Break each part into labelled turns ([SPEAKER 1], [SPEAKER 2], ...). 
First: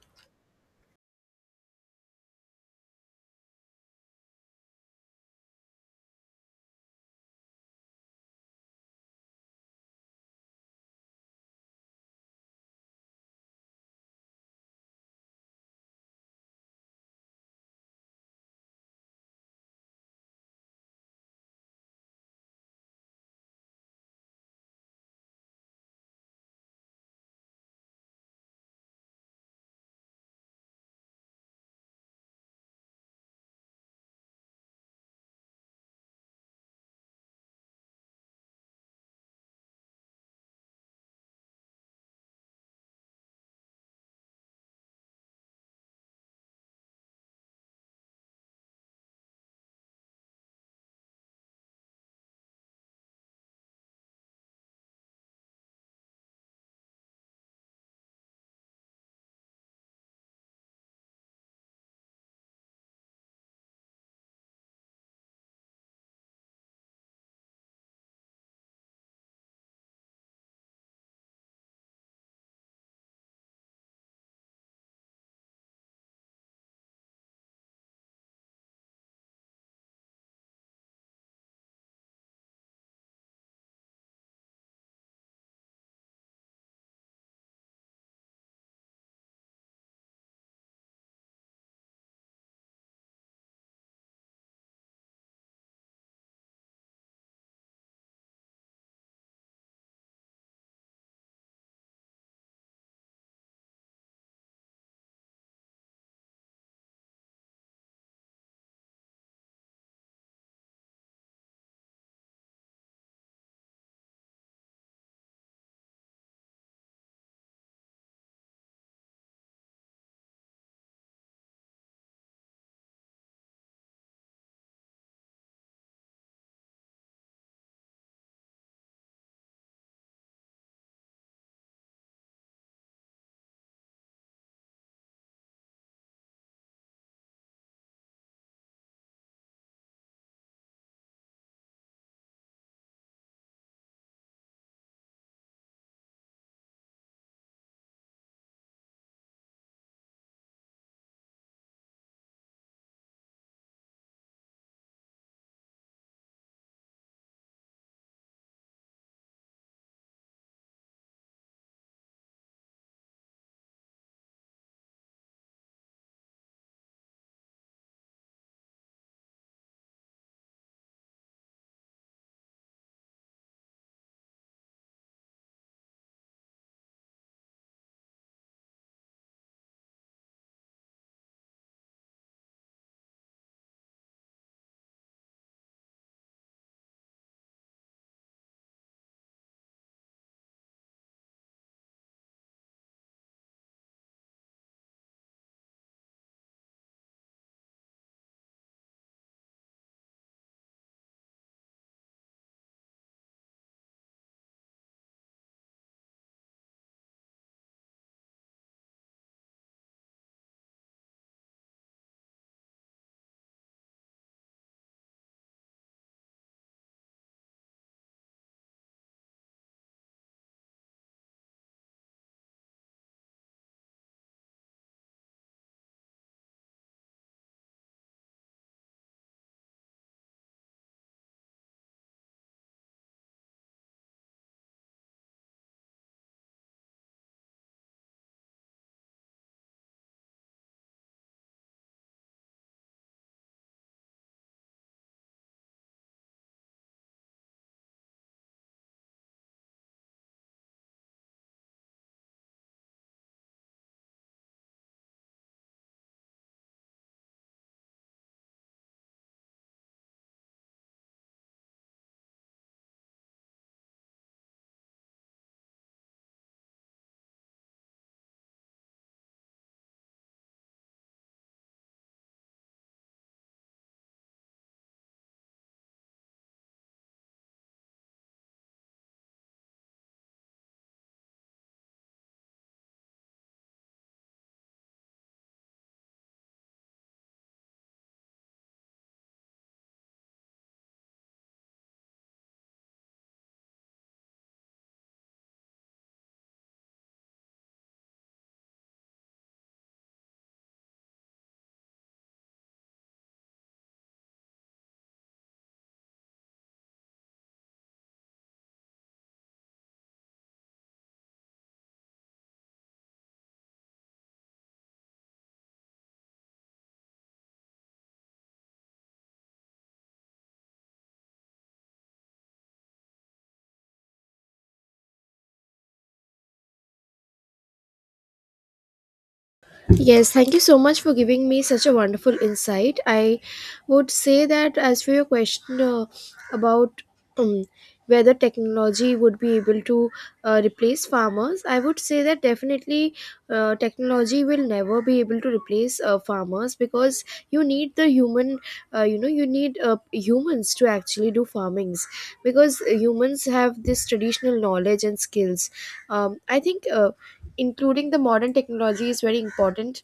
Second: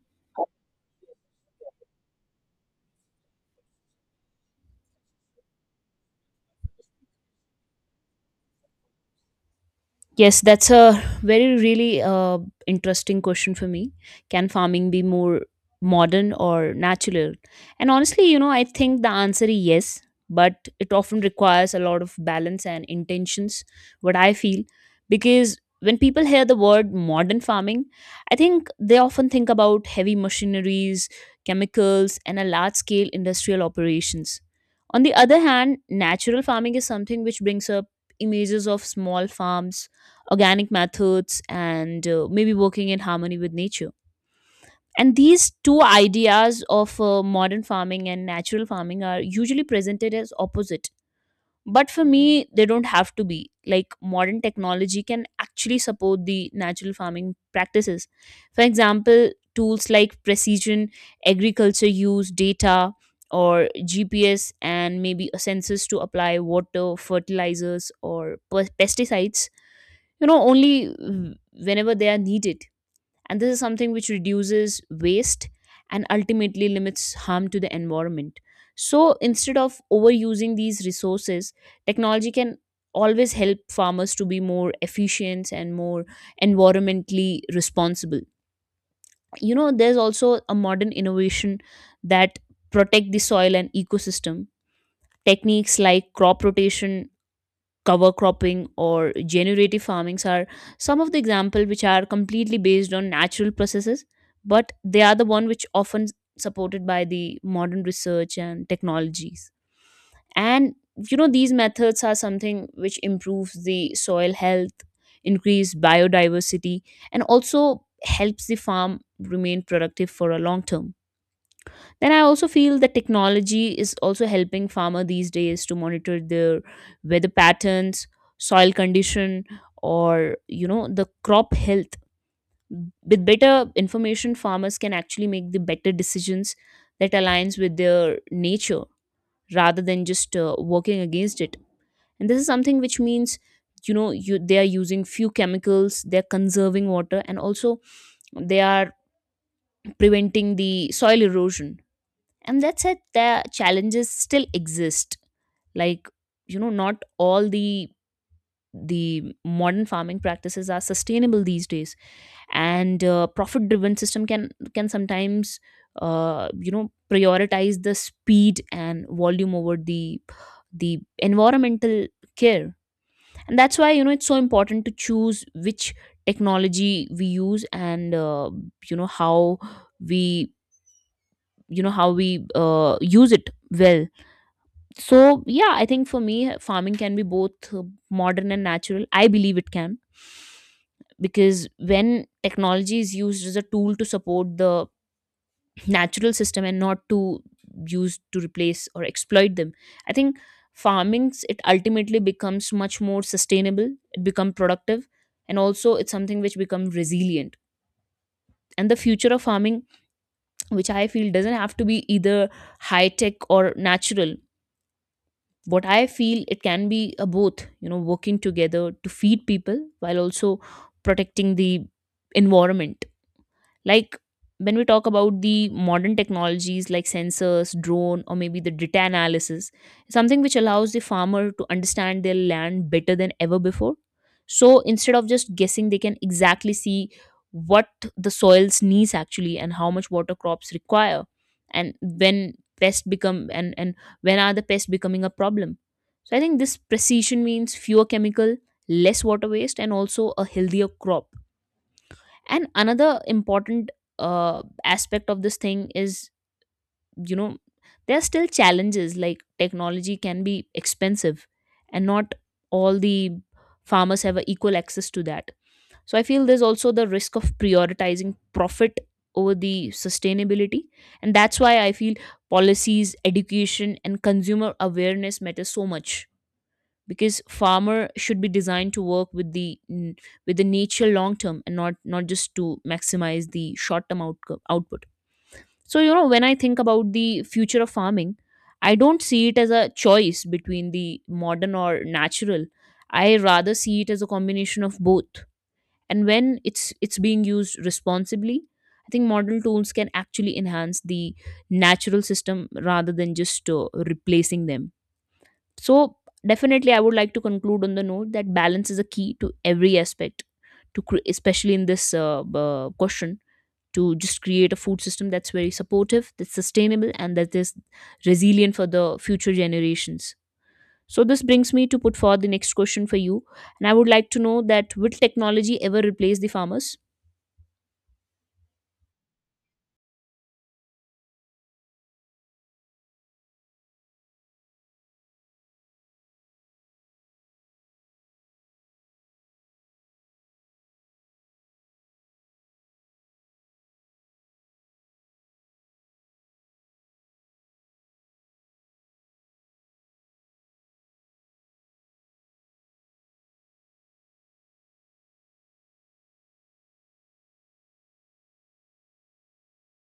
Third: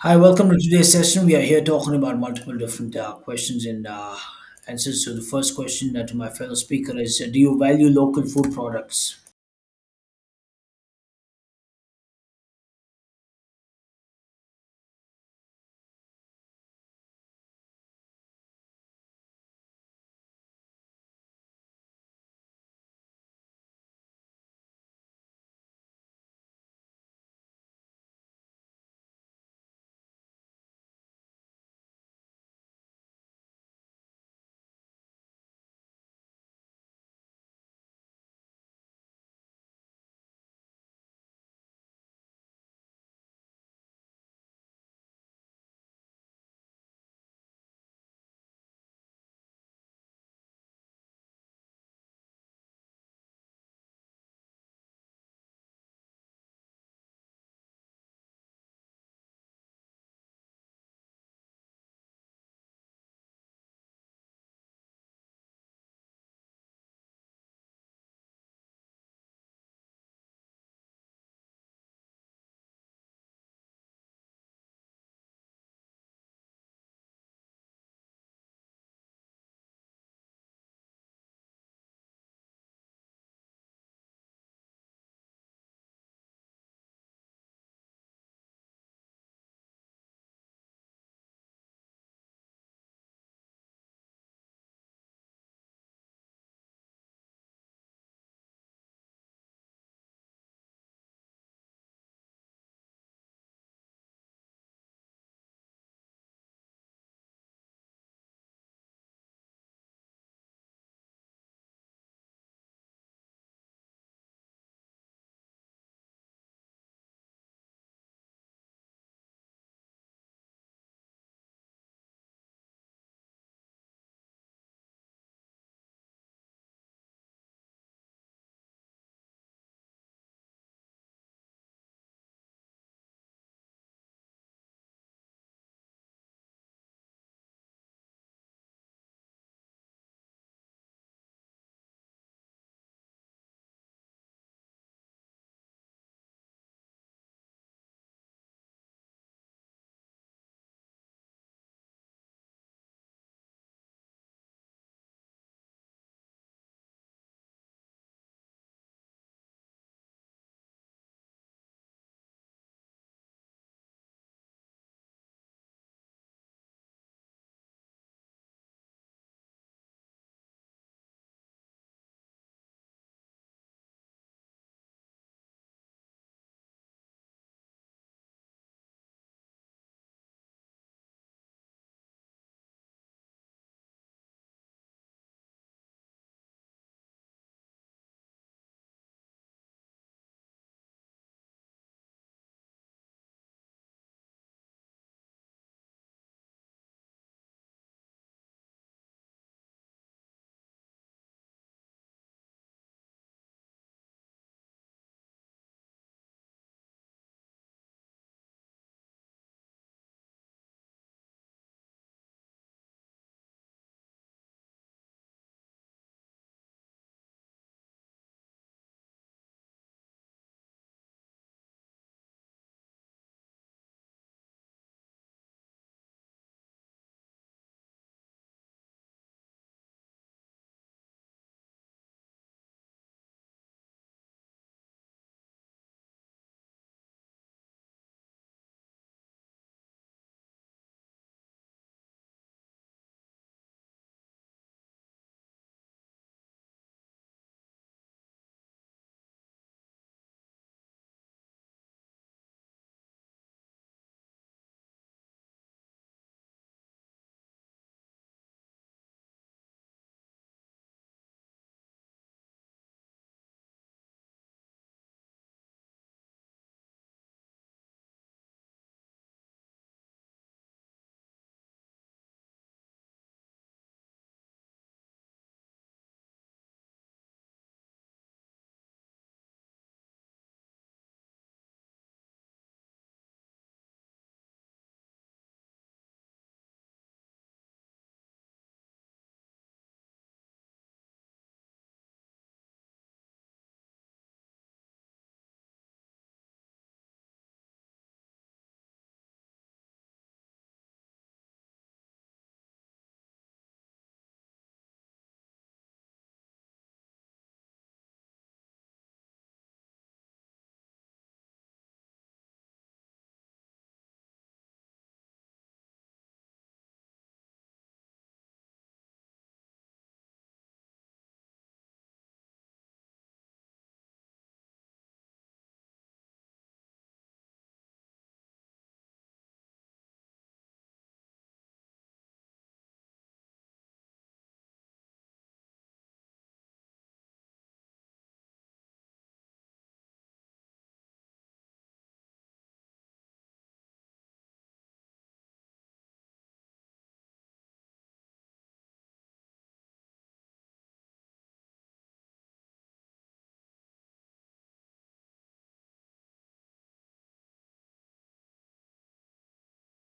[SPEAKER 1] Hi, welcome to today's session. We are here talking about multiple different questions and answers. So, the first question to my fellow speaker is do you value local food products?
[SPEAKER 2] Yes, that's a very really interesting question for me. Can farming be more modern or natural? And honestly, you know, I think the answer is yes, but it often requires a lot of balance and intentions, what I feel, because when people hear the word modern farming, I think they often think about heavy machineries, chemicals, and a large scale industrial operations. On the other hand, natural farming is something which brings up images of small farms organic methods and maybe working in harmony with nature, and these two ideas of modern farming and natural farming are usually presented as opposite, but for me they don't have to be. Like modern technology can actually support the natural farming practices. For example, tools like precision agriculture use data or GPS and maybe a census to apply water, fertilizers, or pesticides, you know, only whenever they are needed, and this is something which reduces waste and ultimately limits harm to the environment. So instead of overusing these resources, technology can always help farmers to be more efficient and more environmentally responsible. You know, there's also a modern innovation that protect the soil and ecosystem. Techniques like crop rotation, cover cropping, or generative farmings are some of the examples which are completely based on natural processes, but they are the one which often supported by the modern research and technologies. And you know, these methods are something which improves the soil health, increase biodiversity, and also helps the farm remain productive for a long term. Then I also feel that technology is also helping farmer these days to monitor their weather patterns, soil condition, or you know, the crop health. With better information, farmers can actually make the better decisions that aligns with their nature rather than just working against it. And this is something which means, you know, you they are using few chemicals, they are conserving water, and also they are preventing the soil erosion. And that said, the challenges still exist. Like, you know, not all the modern farming practices are sustainable these days, and profit driven system can sometimes you know, prioritize the speed and volume over the environmental care. And that's why, you know, it's so important to choose which technology we use, and you know, how we, you know, how we use it. Well, so yeah, I think for me, farming can be both modern and natural. I believe it can, because when technology is used as a tool to support the natural system and not to use to replace or exploit them, I think it ultimately becomes much more sustainable, it becomes productive, and also it's something which becomes resilient. And the future of farming, which I feel doesn't have to be either high tech or natural, what I feel it can be a both, you know, working together to feed people while also protecting the environment. Like when we talk about the modern technologies like sensors, drone, or maybe the data analysis, something which allows the farmer to understand their land better than ever before. So instead of just guessing, they can exactly see what the soils needs actually, and how much water crops require, and when pests become and when are the pests becoming a problem. So I think this precision means fewer chemical, less water waste, and also a healthier crop. And another important aspect of this thing is, you know, there are still challenges. Like technology can be expensive, and not all the farmers have a equal access to that. So I feel there's also the risk of prioritizing profit over the sustainability. And that's why I feel policies, education, and consumer awareness matter so much, because farmer should be designed to work with the with the nature long term, and not just to maximize the short term output. So you know, when I think about the future of farming, I don't see it as a choice between the modern or natural. I rather see it as a combination of both. And when it's being used responsibly, I think modern tools can actually enhance the natural system rather than just replacing them. So, definitely, I would like to conclude on the note that balance is a key to every aspect, especially in this question, to just create a food system that's very supportive, that's sustainable, and that is resilient for the future generations. So, this brings me to put forward the next question for you. And I would like to know that will technology ever replace the farmers?
[SPEAKER 3] Yes, thank you so much for giving me such a wonderful insight. I would say that as for your question about um, whether technology would be able to replace farmers. I would say that definitely technology will never be able to replace farmers, because you need the human, you need humans to actually do farmings, because humans have this traditional knowledge and skills. I think. Including the modern technology is very important,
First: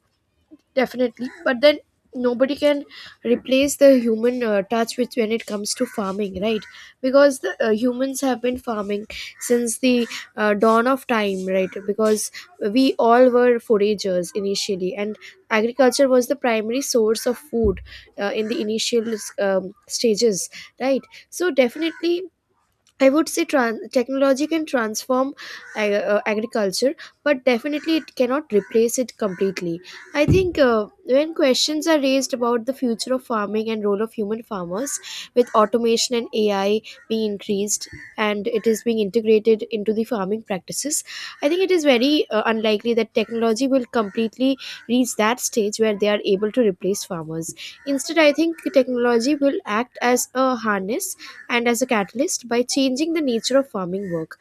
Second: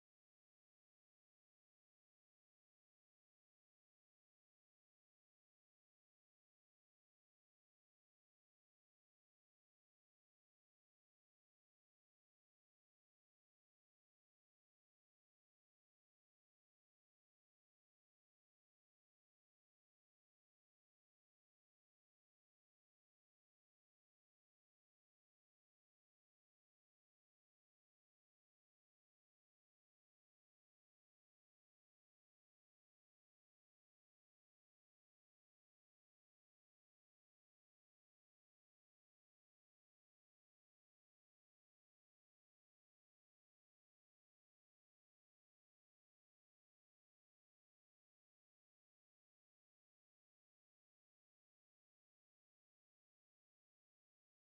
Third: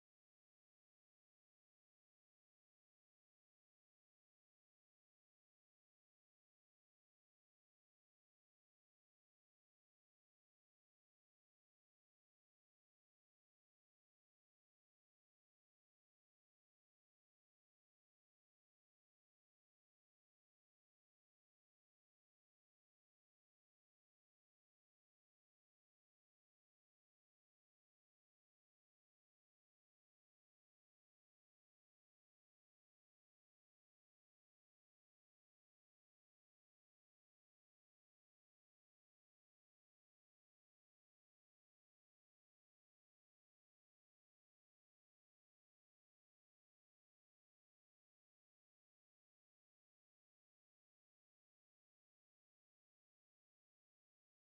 [SPEAKER 3] definitely, but then nobody can replace the human touch which when it comes to farming, right? Because the humans have been farming since the dawn of time, right? Because we all were foragers initially, and agriculture was the primary source of food in the initial stages, right? So definitely I would say technology can transform agriculture, but definitely it cannot replace it completely. I think when questions are raised about the future of farming and role of human farmers, with automation and AI being increased and it is being integrated into the farming practices, I think it is very unlikely that technology will completely reach that stage where they are able to replace farmers. Instead, I think technology will act as a harness and as a catalyst by changing the nature of farming work.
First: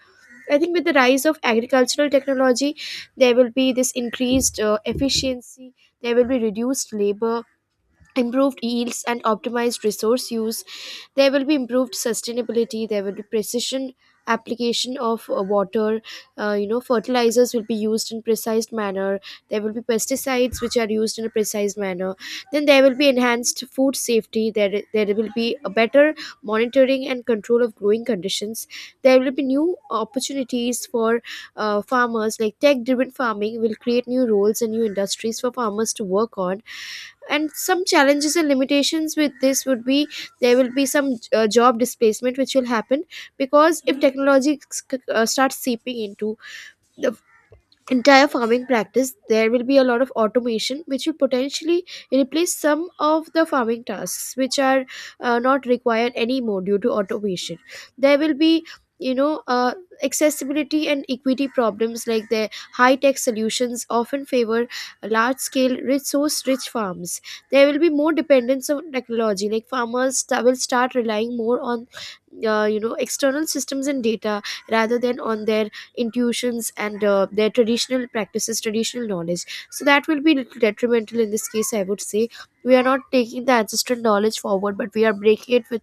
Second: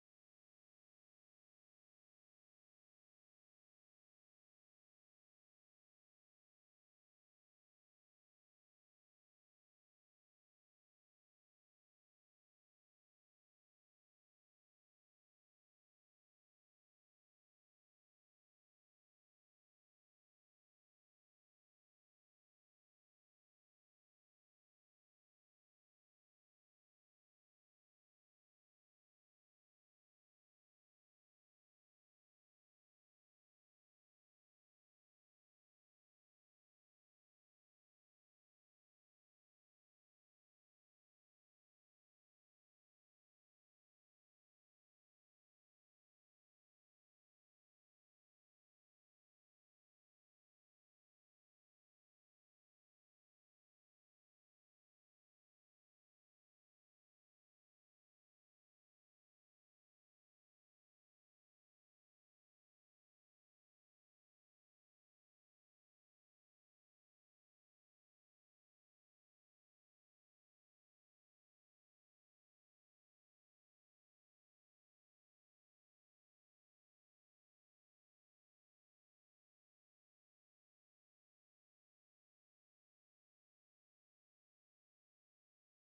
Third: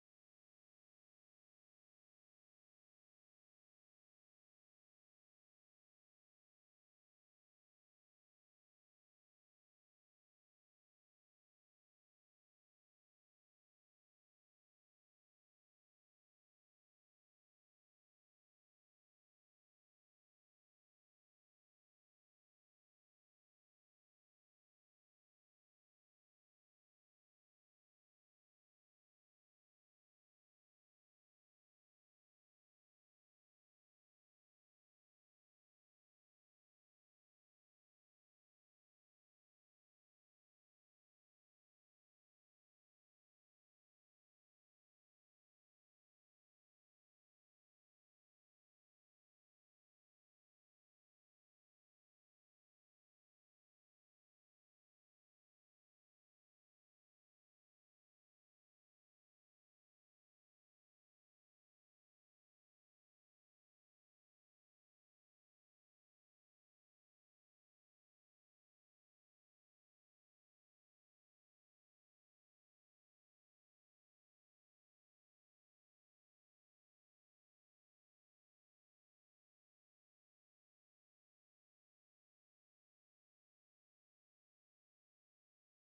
[SPEAKER 3] I think with the rise of agricultural technology, there will be this increased efficiency, there will be reduced labor, improved yields, and optimized resource use. There will be improved sustainability. There will be precision application of water. Fertilizers will be used in precise manner. There will be pesticides which are used in a precise manner. Then there will be enhanced food safety. There will be a better monitoring and control of growing conditions. There will be new opportunities for farmers. Like tech driven farming will create new roles and new industries for farmers to work on, and some challenges and limitations with this would be there will be some job displacement which will happen, because if technology starts seeping into the entire farming practice, there will be a lot of automation which will potentially replace some of the farming tasks which are not required anymore due to automation. There will be you know uh, accessibility and equity problems, like the high tech solutions often favor large scale resource rich farms. There will be more dependence on technology, like farmers will start relying more on external systems and data rather than on their intuitions and their traditional practices, traditional knowledge, so that will be little detrimental in this case. I would say we are not taking the ancestral knowledge forward, but we are breaking it with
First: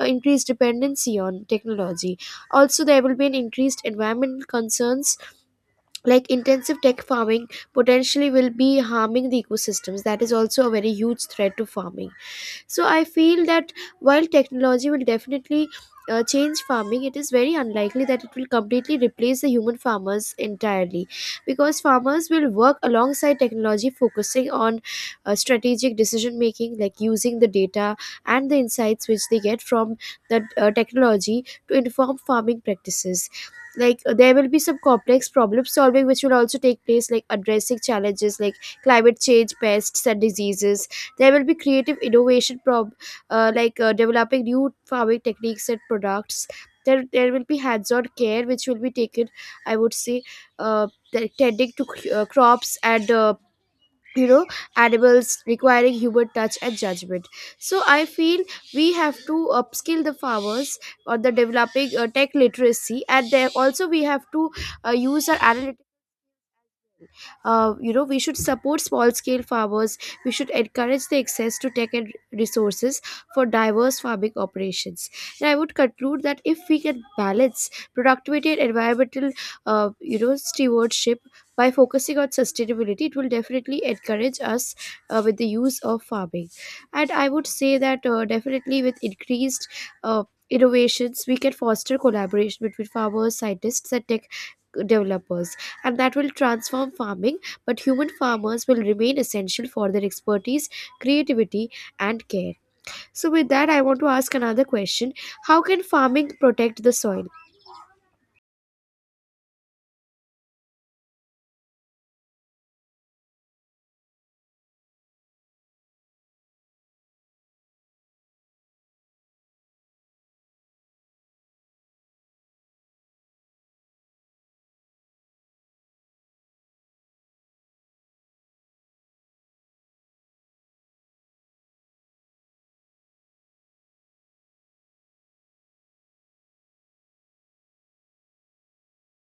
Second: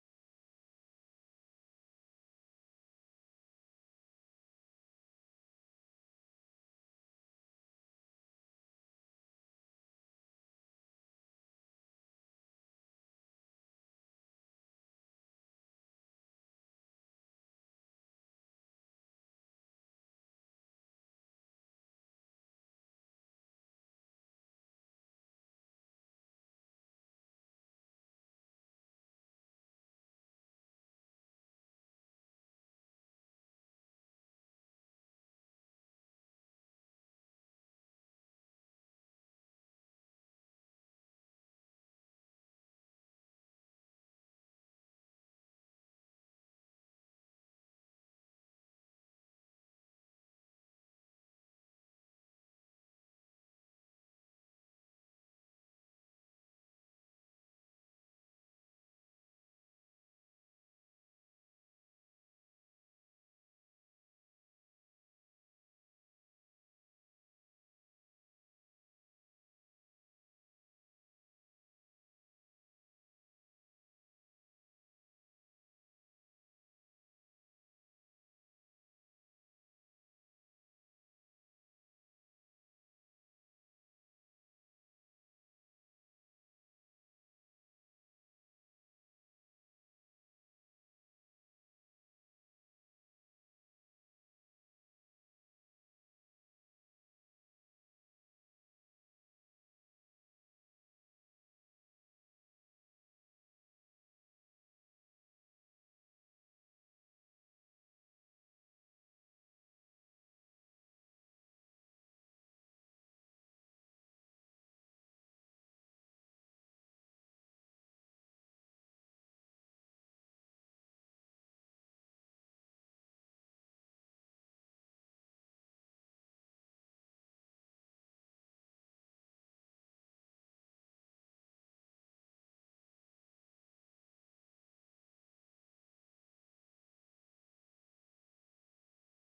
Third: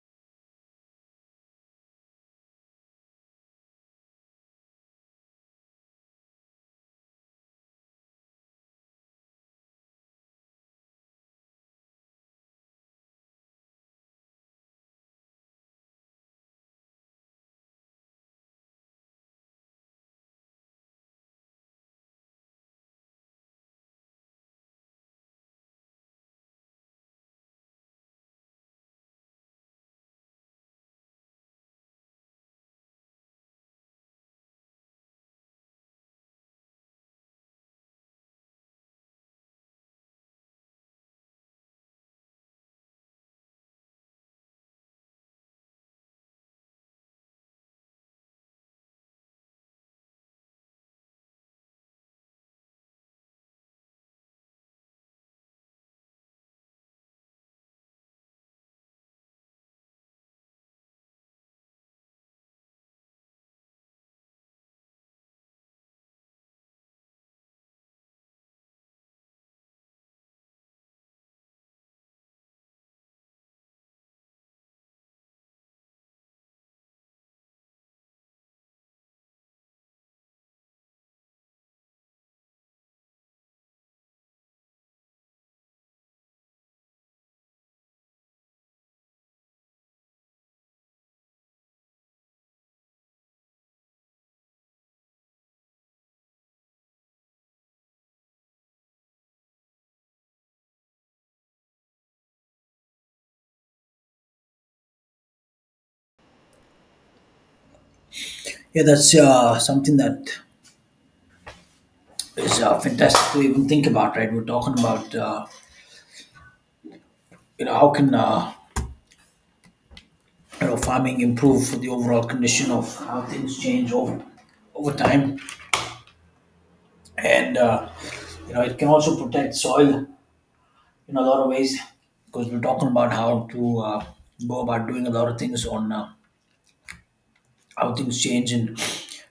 [SPEAKER 3] increased dependency on technology. Also there will be an increased environmental concerns, like intensive tech farming potentially will be harming the ecosystems. That is also a very huge threat to farming. So I feel that while technology will definitely change farming, it is very unlikely that it will completely replace the human farmers entirely, because farmers will work alongside technology, focusing on strategic decision making, like using the data and the insights which they get from the technology to inform farming practices. Like There will be some complex problem solving which will also take place, like addressing challenges like climate change, pests and diseases. There will be creative innovation prob like developing new farming techniques and products. There will be hands-on care which will be taken, I would say, uh, tending to crops and you know animals, requiring human touch and judgment. So I feel we have to upskill the farmers on the developing tech literacy, and there also we have to use our analytics. We should support small scale farmers, we should encourage the access to tech and resources for diverse farming operations. And I would conclude that if we can balance productivity and environmental stewardship by focusing on sustainability, it will definitely encourage us with the use of farming. And I would say that definitely with increased uh, innovations we can foster collaboration between farmers, scientists and tech developers, and that will transform farming, but human farmers will remain essential for their expertise, creativity, and care. So, with that, I want to ask another question. How can farming protect the soil?
[SPEAKER 1] Yeah, that's something that is fantastic to even think about, right? We're talking about, how can farming improve for the overall condition of how things change over time. And, it can also protect soil in a lot of ways because we're talking about how to go about doing a lot of things on. How things change and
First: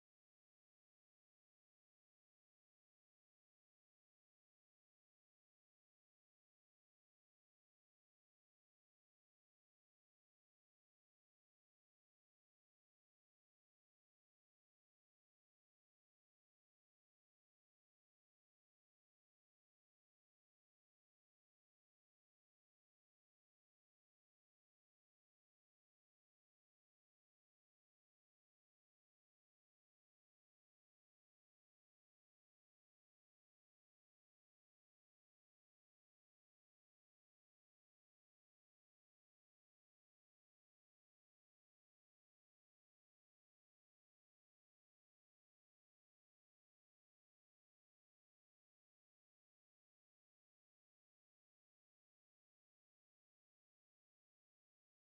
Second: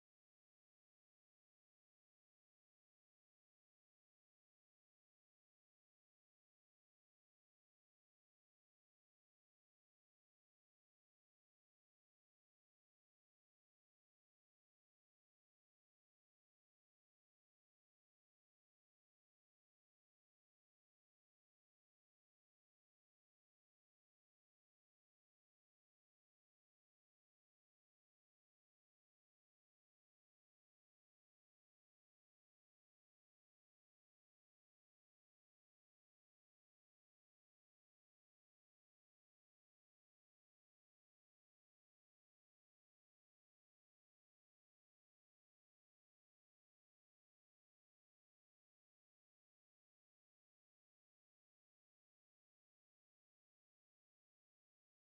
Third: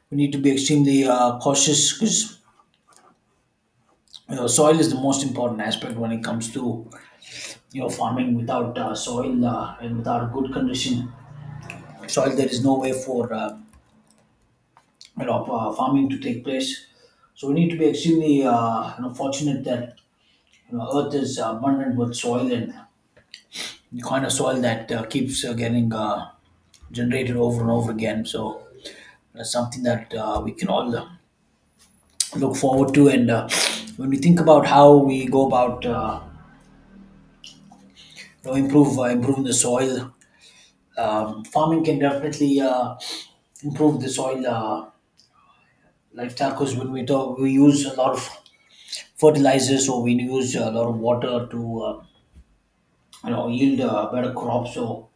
[SPEAKER 1] we need to be extremely cautious because you know, soil is the most important aspect when it comes to you know farming without soil and without good condition soil there is no way for farming to take place. So we need to be extremely fortunate that you know earth is abundant with soil and the kind of soil that keeps getting generated over and over again. So that's something that we can all look forward to. And when we think about how we go about you know, improve improving the soil, farming can definitely improve the soil lifestyle, because when we talk, we use a lot of fertilizers, or we use a lot of water to you know yield better crops. So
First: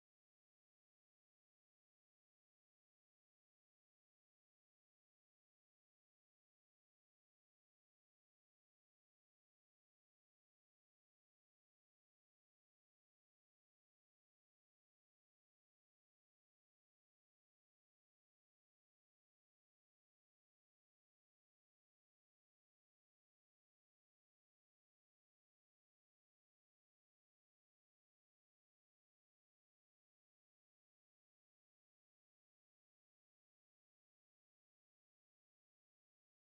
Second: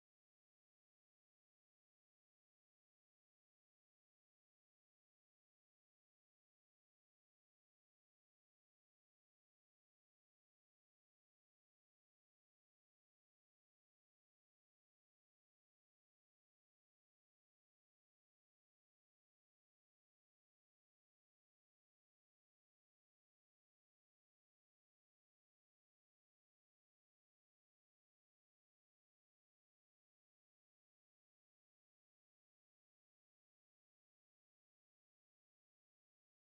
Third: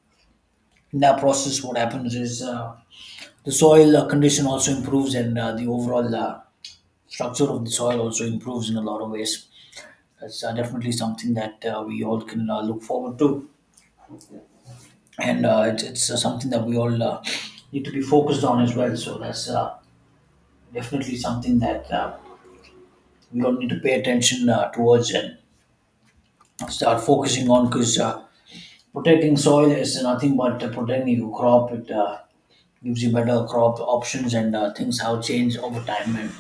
[SPEAKER 1] in that process, what happens is the soil condition also improves, and the overall structure of the soil also improves in a lot of ways. That's definitely something that we all can look forward to. And it's something that we all need to be focused on as well. So that's definitely something that we all need to pay attention towards and start focusing on, because protecting soil is nothing but protecting your crop. It gives you better crop options and things how change over time and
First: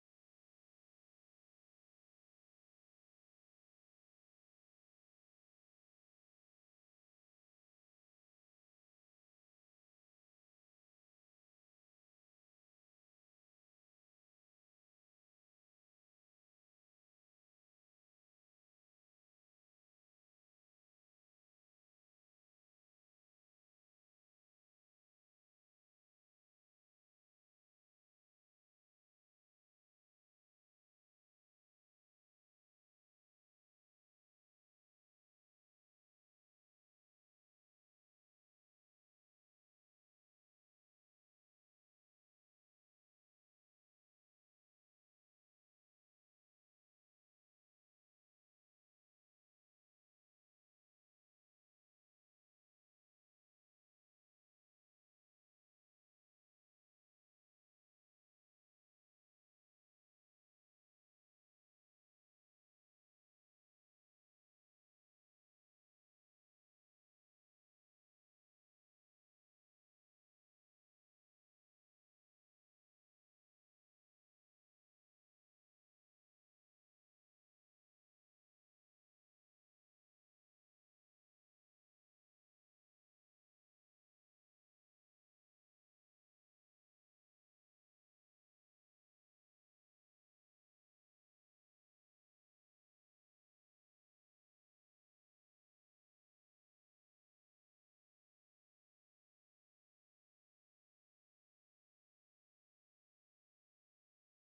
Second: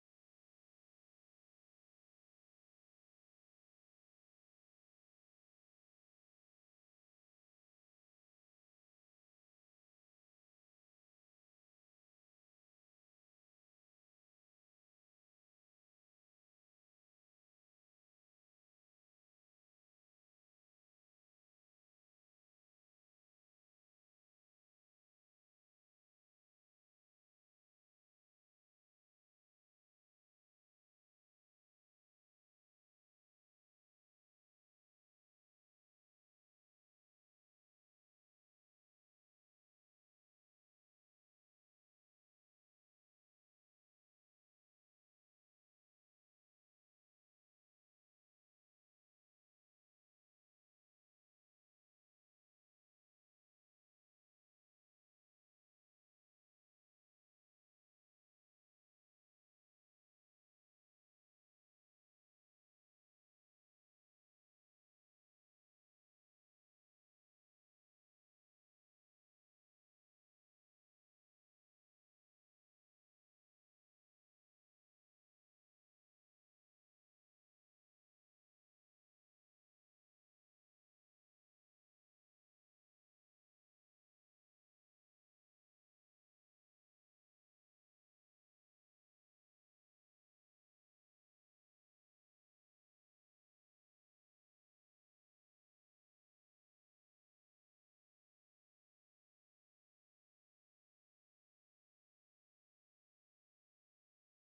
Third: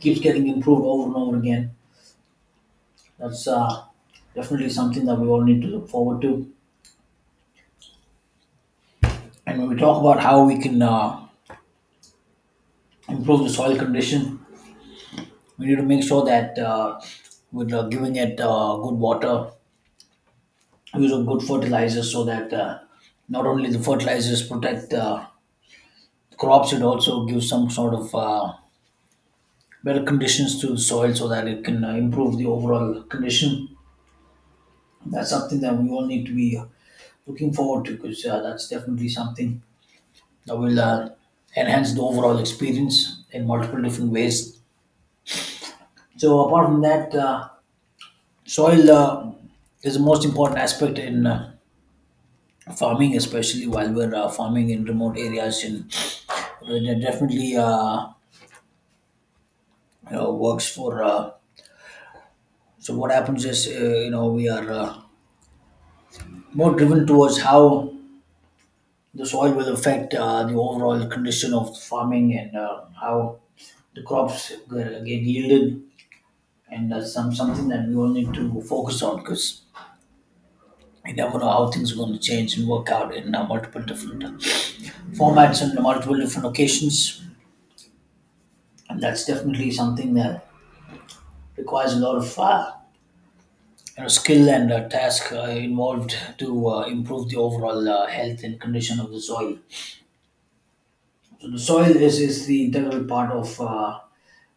[SPEAKER 1] keeps getting improved over and over again. That's definitely something that we all need to look forward to. And when we talk about how we can improve the soil condition, we need to make sure that we're giving it good water, using good fertilizers so that not only the fertilizers protect crops, it also gives some sort of better conditions to the soil so that it can improve the overall condition. That's something that we all need to be looking forward to, because that's definitely something that will enhance the overall experience in multiple different ways. So apart from that, soil is the most important aspect in farming, especially while we're farming in remote areas, and it definitely works for. So what happens is you know we are more driven towards how the soil will affect the overall condition of farming and how the crops get yielded, and that's something that we all need to focus on because. You never know how things are going to change and work out in multiple different formats and multiple different occasions, and that's definitely something that requires a lot of skill and task involved to improve the overall health and condition of the soil. So the soil is the integral part of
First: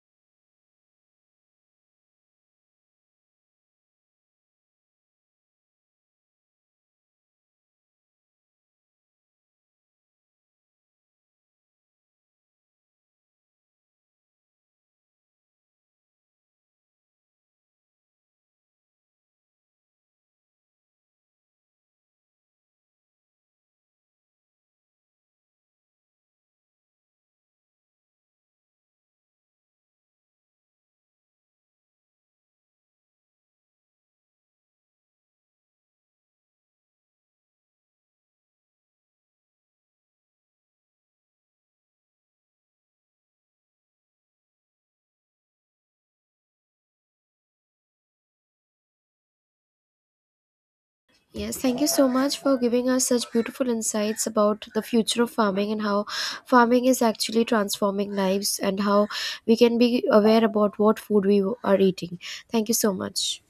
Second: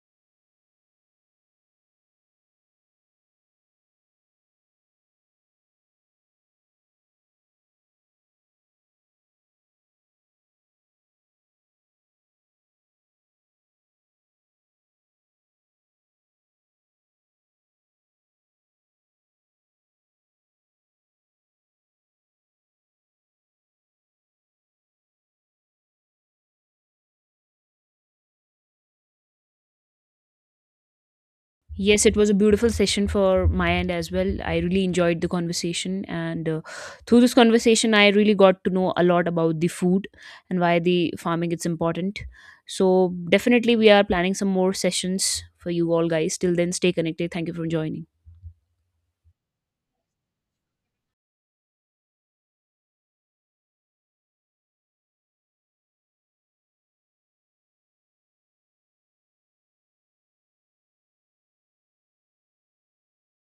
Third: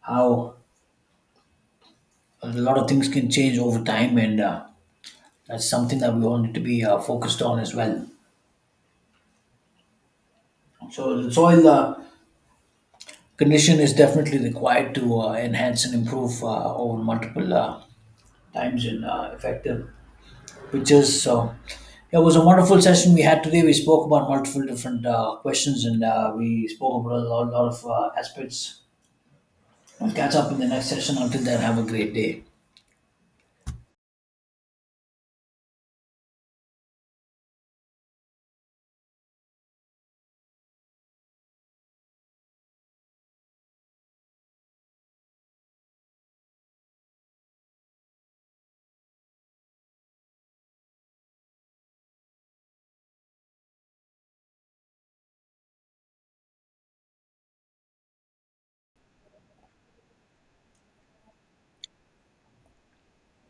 [SPEAKER 1] how a lot of things can change over time, and that's something that we all need to be focused on as well. So the soil condition is definitely required to enhance and improve over multiple times and effective which is so. Yeah, it was a wonderful session we had today. We spoke about multiple different questions and we spoke about a lot of aspects. We'll catch up in the next session. Until then, have a
[SPEAKER 2] Yes,
[SPEAKER 1] great
[SPEAKER 2] it was a
[SPEAKER 1] day.
[SPEAKER 2] beautiful session for my end as well. I really enjoyed the conversation, and through this conversation, I really got to know a lot about the food and why the farming is important. So definitely, we are planning some more sessions for you all guys. Till then, stay connected. Thank you for joining.
[SPEAKER 3] Yes, thank you so much for giving us such beautiful insights about the future of farming and how farming is actually transforming lives and how we can be aware about what food we are eating. Thank you so much.